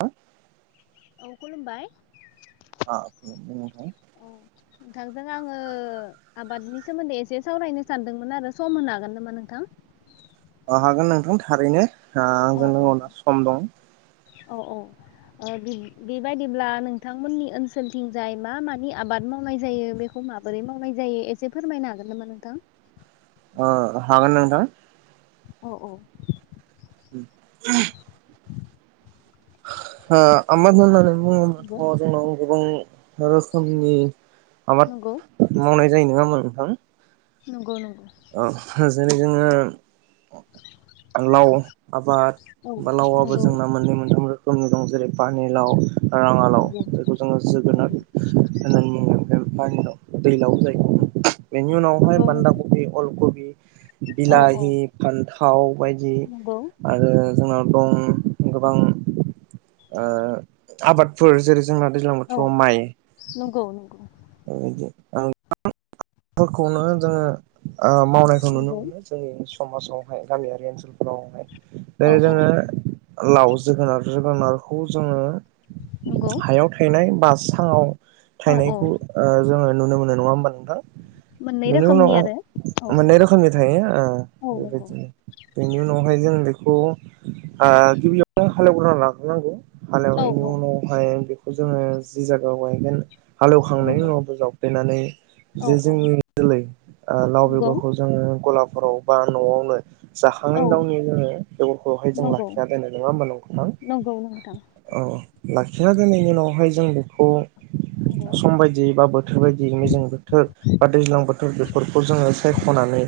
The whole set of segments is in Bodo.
हा? औ खुलुमबाय। औ [unintelligible] नोंथांजों आङो आबादनि सोमोन्दै एसे सावरायनो सानदोंमोन आरो सम होनो हागोन नामा नोंथां? अ हागोन नोंथां थारैनो। ओ औ आंजों लोगोआव दा सम दं। औ औ बेब बेबायदिब्ला नोंथांमोननि ओनसोलथिंजाय मा मानि आबाद मावनाय जायो बेखौ माबोरै मावनाय जायो एसे फोरमायनो हागोन नामा नोंथां? ओ हागोन नोंथां। औ औ [inaudible] [inaudible] हा [unintelligible] [unintelligible] जोंनाव गोबां रोखोमनि नंगौ आबाद मावनाय जायो नङा होमबा नोंथां। नंगौ नंगौ। ओ जैरै जोङो लाव आबाद औ बा लावाबो नंगौ जोंना मोननै मोनथाम रोखोमनि दं। जेरै पानि लाव राङा लाव नंगौ जायखौ जोङो जोगोनार नंगौ होननानै बुङो। पानि लाव दैलाव जायखौ बेनि उनावहाय नंगौ बान्दा नोंथां ख फुल कबि। औ औ बिलाहि फान्थाव बायदि नंगौ आरो जोंना दं गोबां ओ आबादफोर जेरै जोंना दैज्लां औ बोथोराव माइ नंगौ नंगौ बेदि [unintelligible] खौनो जोंङो ओ मावनायखौ नुनो नंगौ मोनो जों समाजावहाय गामियारि ओनसोलफोरावहाय औ जेरै औ जोंङो लाव जोगोनार जोगोनार हु जोंङो नंगौ हायाव थायनाय बास सांङाव औ औ थायनायखौ ओ जोंङो नुनो मोनो नंङा होनबा नोंथां? मोननै बेनि उनाव रोखोमनि आरो औ मोननै रोखोमनि थायो ओ औ नंगौ बेबायदिनो बेनि उनावहाय जों बेखौ ओ गिबियावनो हालेवग्रनानै लाग्रोनांगौ। औ हालेवनायनि औ उनावहाइ खौ जोंङो जि जायगायाव गायगोन हालेवखांनायनि नंगौ उनाब जाव फेनानै औ जे औ जोंनि जोलै ओ लाव नंगौ बेगरखौ जोंङो गलाफोराव बा न'आवनो जाखांनाय औ उनावनो जोंङो बेगरखौहाय जों नंगौ लाखिया दोनो नंङा होनबा नोंथां? नंगौ नोंथां औ औ। खिना दोननायनि उनावहाय जों बेखौ नंगौ सम बायदियै बा बोथोर बायदियै जोंङो बोथोर बा दैज्लां बोथोर खौ जोंङो सायखनानै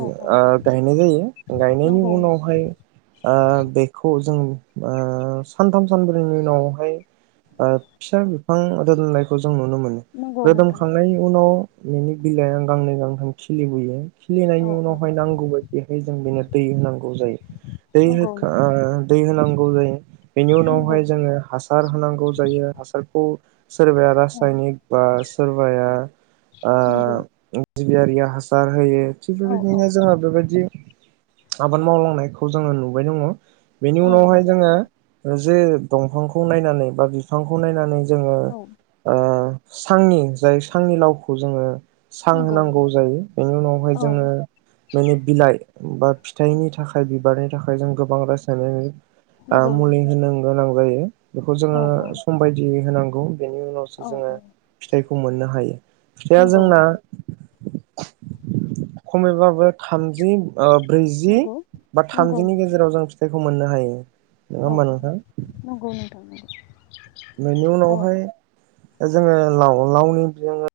औ औ ओ गायनाय जायो गायनायनि नंगौ उनावहाय जों ओ साथाम सानब्रैनि उनावहाय ओ फिसा बिफां दोननायखौ जों। नुनो मोनो नंगौ नोंथां रोदोमखांनायनि उनाव नोंनि बिलाइ आं गांनै गांथाम खिलिबोयो औ खिलिनायनि औ उनावहाय नांगौ बायदिहाय जों बेनो दै होनाग गौ जायो दै नंगौ होखा नंगौ ओ दै होनां ग जायो। बेनि नंगौ उनावहाय जोङो हासार होनांगौ जायो हासारखौ सोरबाया औ रासायनिक बा सोरबाया नंगौ ओ जिबियारिया हासार होयो। थिग औ औ बेबायदिनो जोंङो बेबायदि आबाद मावलांनायखौ जोङो नुबाय दङ। बेनि औ उनावहाय नंगौ जोङो। जे दंफांखौ नायनानै बा बिफांखौ नायनानै जोङो औ ओ सांनि जाय सांनि लावखौ जोङो सां नंगौ होनांगौ जायो बेनि उनावहाय औ जोङो बेनि बिलाइ बा फिथाइनि थाखाय बिबारनि थाखाय जों गोबां रासायनायख आ नंगौ नंगौ मुलि होनांगोन आं जायो। बेखौ औ जोङो सम बायदि होनां गौ बेनि औ उनावसो जोङो औ फिथाइखौ मोननो हायो फिथाइया नंगौ जोंना खमैबाबो थामजि ओ ब्रैजि नंगौ बा नंगौ थामजिनि नंगौ गेजेराव जों फिथाइ खौ मोननो हायो‌। औ नोङा ओमबा औ नोंथां। नंगौ नोंथां बेनि औ उनावहाय जोङो लाव लावनि जोङो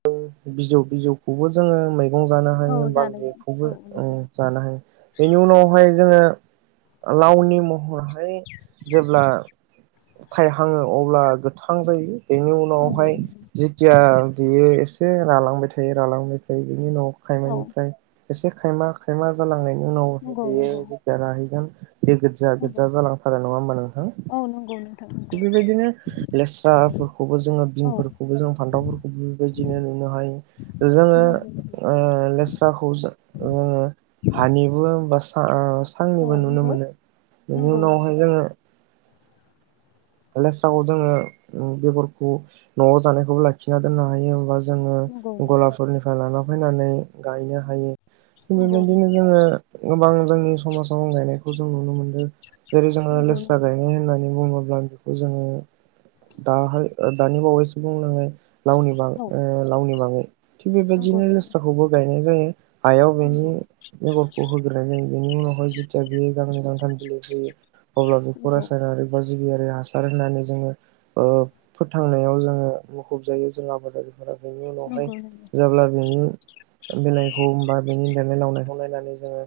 बिजौ बिजौखौबो जोङो मै गं जानो औ हायो बा जानाय बैखौबो औ ओं नंगौ जानो हायो बेनि उनावहाय जोङो लावनि महरहाय जेब्ला थाइहाङो अब्ला गोथां जायो। बेनि नंगौ उनावहाय जेथिया बियो एसे रालांबाय थायो रालांबाय थायो बिनि उनाव औ खायमानिफ्राय एसे खायमा खायमा जालांनाय नाव हे नंगौ बेयो नंगौ जेतिया राहैगोन बे गोदजा नंगौ गोदजा जालांथारो नंङा ओमबा नोंथां? औ नंगौ नोंथां नंगौ ओ लेस्राफोरखौबो जोंङो औ बिनफोरखौबो जों फान्थावफोरखौबो बेबायदिनो नुनो हायो जोंङो नंगौ नंगौ ओ लेस्राखौ ओ हानिबो [unintelligible] औ सांनिबो नुनो मोनो। नंगौ बेनि नंगौ उनावहाय जोंङो लेस्राखौ जोंङो बेगरखौ नवाव जानायखौबो लाखिना दोननो हायो होमबा नंगौ जोंङो गलाफोरनिफ्राय लाना होनानै गायनो हायो। थिग नंगौ नंगौ बेबायदिनो जोंङो गोबां जोंनि समाजाव आं गायनायखौ जों नुनो मोनदो जेरै जोंङो नंगौ लेस्रा नोंथां गायनाय होननानै बुंङोब्ला जोंङो दाहाय दानि बावैसो बुंलांनाय लावनि बा ओ लावनि बाङै थिग नंगौ बेबायदिनो नंगौ लेस्राखौबो गाय नाय जायो। हायाव औ बेनि नंगौ बेगरखौ होग्रोनाय जायो। बेनि उनावहाय जेथिया बेयो गांनै गांथाम बिलाइ होयो अब्ला बेखौ नंगौ रासायनारिफोर गिबियारि हा सार होननानै जोंङो ओ फोथांनायाव जोंङो मुखुब जायो जों आबादारि फोरा बेनि उनावहाय नंगौ नंगौ जाब्ला बेनि बिलाइखौ होनबा बेनि देरनाय लावनायखौ नायनानै जोंङो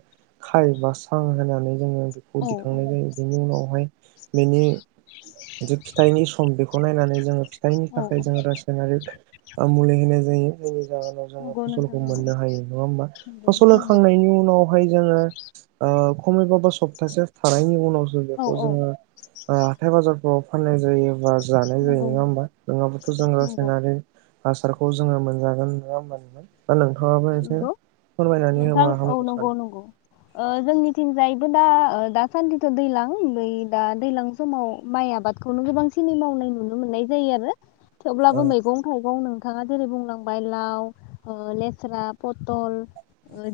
खाय बा सा होनानै जोंङो बेखौ औ औ दिखांनाय जायो बेनि उनावहाय बेनि बिदि फिथाइनि सम बेखौ नायनानै जोंङो जायनि औ थाखाय जों रासायनारि ओ मुलि होनाय जायो, जायनि जाहोनाव जोंङो नंगौ नोंथां फसलखौ नंगौ मोननो हायो नङा होमबा? नंगौ फसल नंगौ होखांनायनि उनाव खाय जोंङो ओ खमैबाबो सप्तासे थानायनि उनाव जों औ बेखौ औ जोंङो ओ फोर फाननाय जायो, बा जानाय जायो नंगौ नंङा नंगौ होमबा? नङाब्लाथ' जों नंगौ रासायनारि हासारखौ जोंङो मोनजागोन नंङा होनबा नोंथां? दा नोंथाङाबो एसे नंगौ फोरमायनानै नोंथां होबा औ हामगौ सानो नंगौ नंगौ ओ जोंनिथिं जाय दा दासान्दिथ' दैज्लां बै दा दैज्लां समाव माइ आबादखौनो गोबांसिनै मावनाय नुनो मोननाय जायो आरो औ थेवब्लाबो मैगं थाइगंनो नोंथाङा जेरै बुंलांबाय लाव ले स्रा, पथल,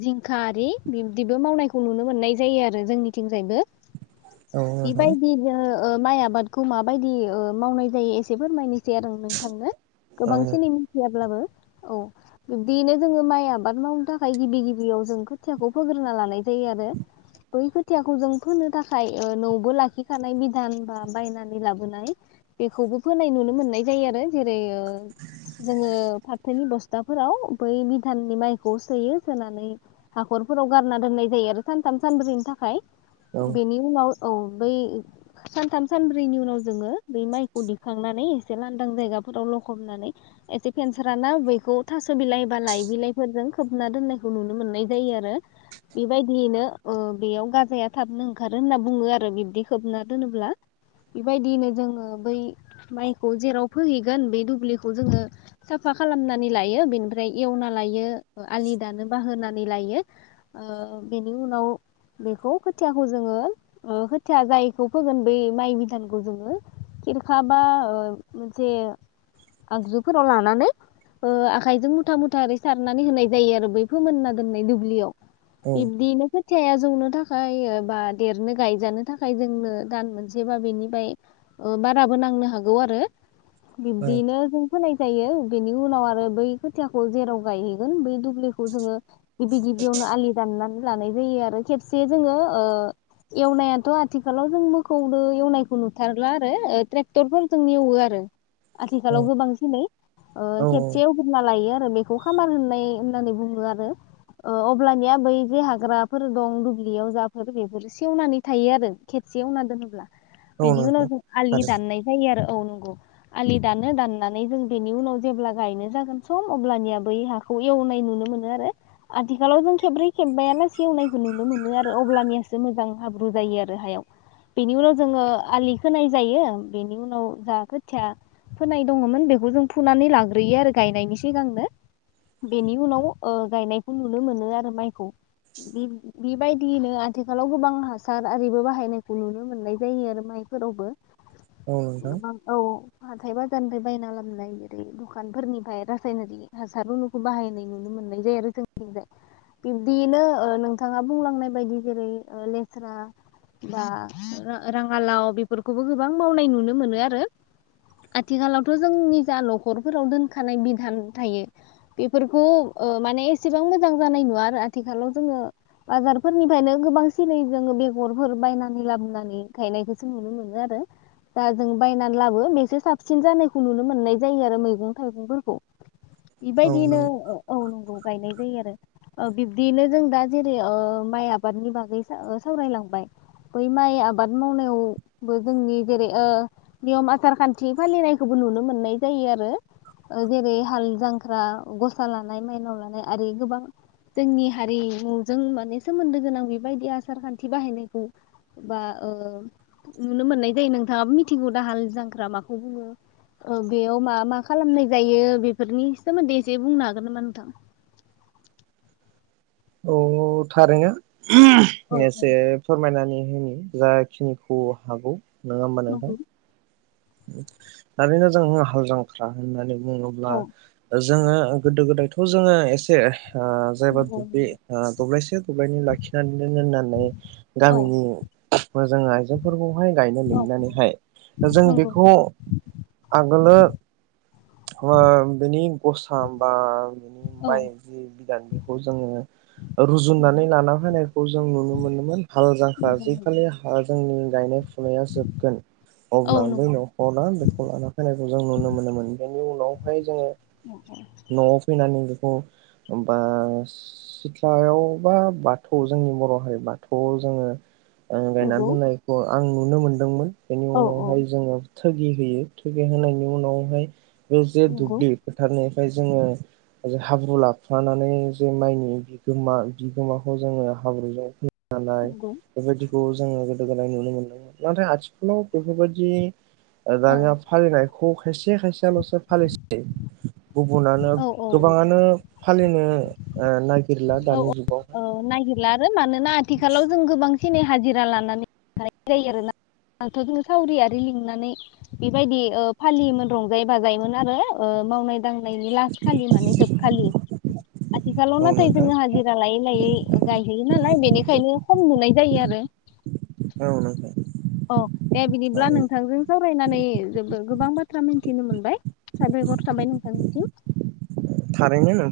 जिंखा आरि बिब्दिबो मावनायखौ नुनो मोननाय जायो आरो जोंनिथिंजायबो औ नोंथां बिबायदिनो ओ माइ आबादखौ माबायदि ओ मावनाय जायो एसे फोरमायनि। थि आरो नोंथांनो औ गोबांसिनै मिथियाब्लाबो। औ बिनो जोङो माइ आबाद मावनो थाखाय गिबि गिबियाव जों खोथियाखौ फोग्रोना लानाय जायो आरो बै खोथियाखौ जों फोनो थाखाय न'वबो लाखिखानाय बिधान बा बायनानै लाबोनाय बेखौबो फोनाय नुनो मोननाय जायो आरो जेरै [unintelligible] जोङो। थोनि बस्थाफोराव। बै भिधाननि माइखौ सोयो सोनानै हाखरफोराव गारना दोननाय जायो आरो सानथाम सानब्रैनि थाखाय। औ बेनि उनाव औ बै सानथाम सानब्रैनि उनाव जोङो बै माइखौ दिखांनानै एसे लांदां जायगाफोराव लखबनानै एसे फेनसार ना बैखौ थास' बिलाइ। बा लाय बिलाइजों खोबना दोननायखौ नुनो मोननाय जायो आरो बेबायदियैनो बेयाव गाजाया थाबनो ओंखारो होनना बुङो आरो बिबदि खोबना दोनोब्ला बेबायदियैनो जोङो बै माइखौ जेराव फोहैगोन बे दुब्लिखौ जोङो साफा खालामनानै लायो बेनि। ओमफ्राय एवना लायो आलि दानो बाहोनानै लायो बेनि उनाव बेखौ खोथियाखौ जोङो खोथिया जायखौ फोगोन बै माइ बिधानखौ जोङो खिरखा बा मोनसे आगजुफोराव लानानै आखाइजों मुथ। मुथा मुथा ओरै सारनानै होनाय जायो आरो बै फोमोनना दोननाय दुब्लियाव। औ [unintelligible] फिथायाया जौनो थाखाय बा देरनो गायजानो थाखाय जोंनो दान मोनसे बा बेनिफ्राय बाराबो नांनो हागौ आरो। औ बिब्दिनो जों होनाय जायो। बेनि उनाव आरो बै। खुथियाखौ जेराव गायहैगोन बै दुब्लिखौ जोङो गिबि गिबियावनो आलि दाननानै लानाय जायो आरो खेबसे जोङो एवनायाथ' आथिखालाव जों मोखौजों एवनायखौ नुथारला आरो ट्रेक्टरफोरजों एवो आरो। औ आथिखालाव गोबां सिनै ओ औ खेबसे एवग्रोना। गायो आरो बेखौ खामार होननाय होननानै बुङो आरो अब्लानिया बै बे हाग्राफोर दं दुब्लियाव जाफोर बेफोर सेवनानै थायो आरो खेबसे एवनानै दोनोब्ला। औ बेनि नोंथां उनाव जों आलि थारैनो दाननाय जायो आरो औ नंगौ। आलि दानो दाननानै जों बेनि उनाव जेब्ला गायनो जागोन। सम अब्लानिया बै हाखौ एवनाय नुनो मोनो आरो आथिखालाव जों खेब्रै खेबबायालासे एवनायखौ नुनो मोनो आरो अब्लानियासो मोजां हाब्रु जायो आरो हायाव बेनि उनाव जोङो आलि खोनाय जायो बेनि उनाव जा खोथिया फोनाय दङमोन बेखौ जों फुनानै लाग्रोयो आरो गायनायनि। सिगांनो बेनि उनाव ओ गायनायखौ नुनो मोनो आरो माइखौ बेबायदियैनो आथिखालाव गोबां हासार आरिबो बाहायनायखौ नुनो मोननाय जायो आरो माइफोरावबो। औ नोंथां गोबां औ-औ। हाथाय बाजारनिफ्राय बायना लाबोनाय ओरै दखानफोरनिफ्राय र। सायनारि हासारउनुखौ बाहायनाय नुनो मोननाय जायो आरो जोंनिथिंजाय बिब्दियैनो नोंथाङा बुंलांनाय बायदि जेरै लेस्रा बा राङालाव बेफोरखौबो गोबां मावनाय नुनो मोनो आरो आथिखालावथ' जोंनि जा न'खरफोराव दोनखानाय बि। थां थायो बेफोरखौ माने एसेबां मोजां जानाय नुवा आरो आथिखालाव जोङो बाजारफोरनिफ्रायनो गोबांसिनै जोङ बेगरफोर बायनानै लाबोनानै गायनायखौसो नुनो मोनो आरो दा जों बायनानै लाबो बेसो साबसिन जानायखौ नुनो मोननाय जायो आरो मैगं थाइगंफोरखौ। औ बिबायदिनो नों औ नंगौ। गायनाय जायो आरो बिब्दियैनो जों दा जेरै माइ आबादनि बागै सावरायलांबाय बै माइ आबाद मावनायावबो जोंनि जेरै नियम आार खान्थि फालिनायखौबो नुनो मोननाय जायो आरो जेरै। हाल जांख्रा गसा लानाय मायनाव लानाय आरो गोबां जोंनि हारिमुजों माने सोमोन्दो गोनां बेबायदि आसार खान्थि बाहायनायखौ बा ओ नुनो मोननाय जायो नोंथाङाबो मिथिगौ दा हाल जांख्रा माखौ बुङो बेयाव मा मा खालामनाय जायो बे बेफोरनि सोमोन्दै एसे बुंनो हागोन नामा नोंथां। औ-औ थारैनो। औ [unintelligible] औ एसे फोरमायनानानै होनि जाखिनिखौ हागौ। नङा होमबा नोंथां। नंगौ मानोना जों हाल जांख्रा होननानै बुङोब्ला औ जोङो गोदो गोदायथ' जोङो एसे। ओ जायबा नंगौ दुब्लि दब्लायसे दब्लायनि लाखि ना [unintelligible] औ गामिनि मोजां आइजोेंफोरखौ माइ गायनो मोननानैहाय, जों बे नंगौ ख आं [unintelligible] मा बेनि गसा बा बिनि औ माइ जि बिदान बेखौ जोङो रुजुननानै लाना होनाय। खौ जों नुनो मोनोमोन। हाल जांख्रा नंगौ जिखालि हा जोंनि। [unintelligible] जोबगोन औ अब्ला बै नंगौ नखरा बेखौ लाना फैनायखौ जों नुनो मोनोम मोन। बेनि उनावहाय जोङो। न आव फैना ओमबा सिथ्लायाव बा बाथौ जोंनि बर' हारि बाथौआव जोङो। ओ गायना नंगौ दोननायखौ आं नुनो मोनदोंमोन। बेनि औ औ उनावहाय जोङो। थगि होयो थगि होनायनि उनावहाय [unintelligible] नंगौ दुब्लि फोथारनि। ओमफ्राय जोङो हाब्रु लाफानानै जे माइनि बिगोमा बिगोमाखौ जोङो हाब्रुजों नाय नंगौ बेबायदि खौ जोङो गोदो गोदाय नुनो मोनदों नाथाय आथिखालाव बेफोरबायदि औ दानिया फालिनायखौ खायसे [unintelligible] [unintelligible] फालिसै गुबुनानो औ औ गोबाङानो। फालिनो ओ नाग [unintelligible] दानि जुगावहाय। ओ नागिरला आरो मानो ना आथिखालाव जों गोबां एनै हाजिरा लानानै जायो आरो ना आथ जोङो सावरि आरि लिंनानै बेबायदि ओ फालियोमोन रंजायै बाजायोमोन आरो ओ मावनाय दांनायनि लासखालि माने जोबखालि आथिखालाव औ नाथाय नोंथां जोङो हाजिरा लायो। है गायहैयो नालाय बेनिखायनो खम नुनाय जायो आरो औ [unintelligible] अ दे बिदिब्ला आरो नोंथांजों सावरायनानै जोबो गोबां बाथ्रा मिन्थिनो मोनबाय। साबायख'र थाबाय नोंथांनि सिम।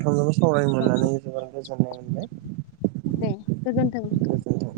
थांजों सावरायनो‌ मोननानै जोबोर गोजोननाय मोनबाय दे गोजोन्थों नोंथां गोजोनथों।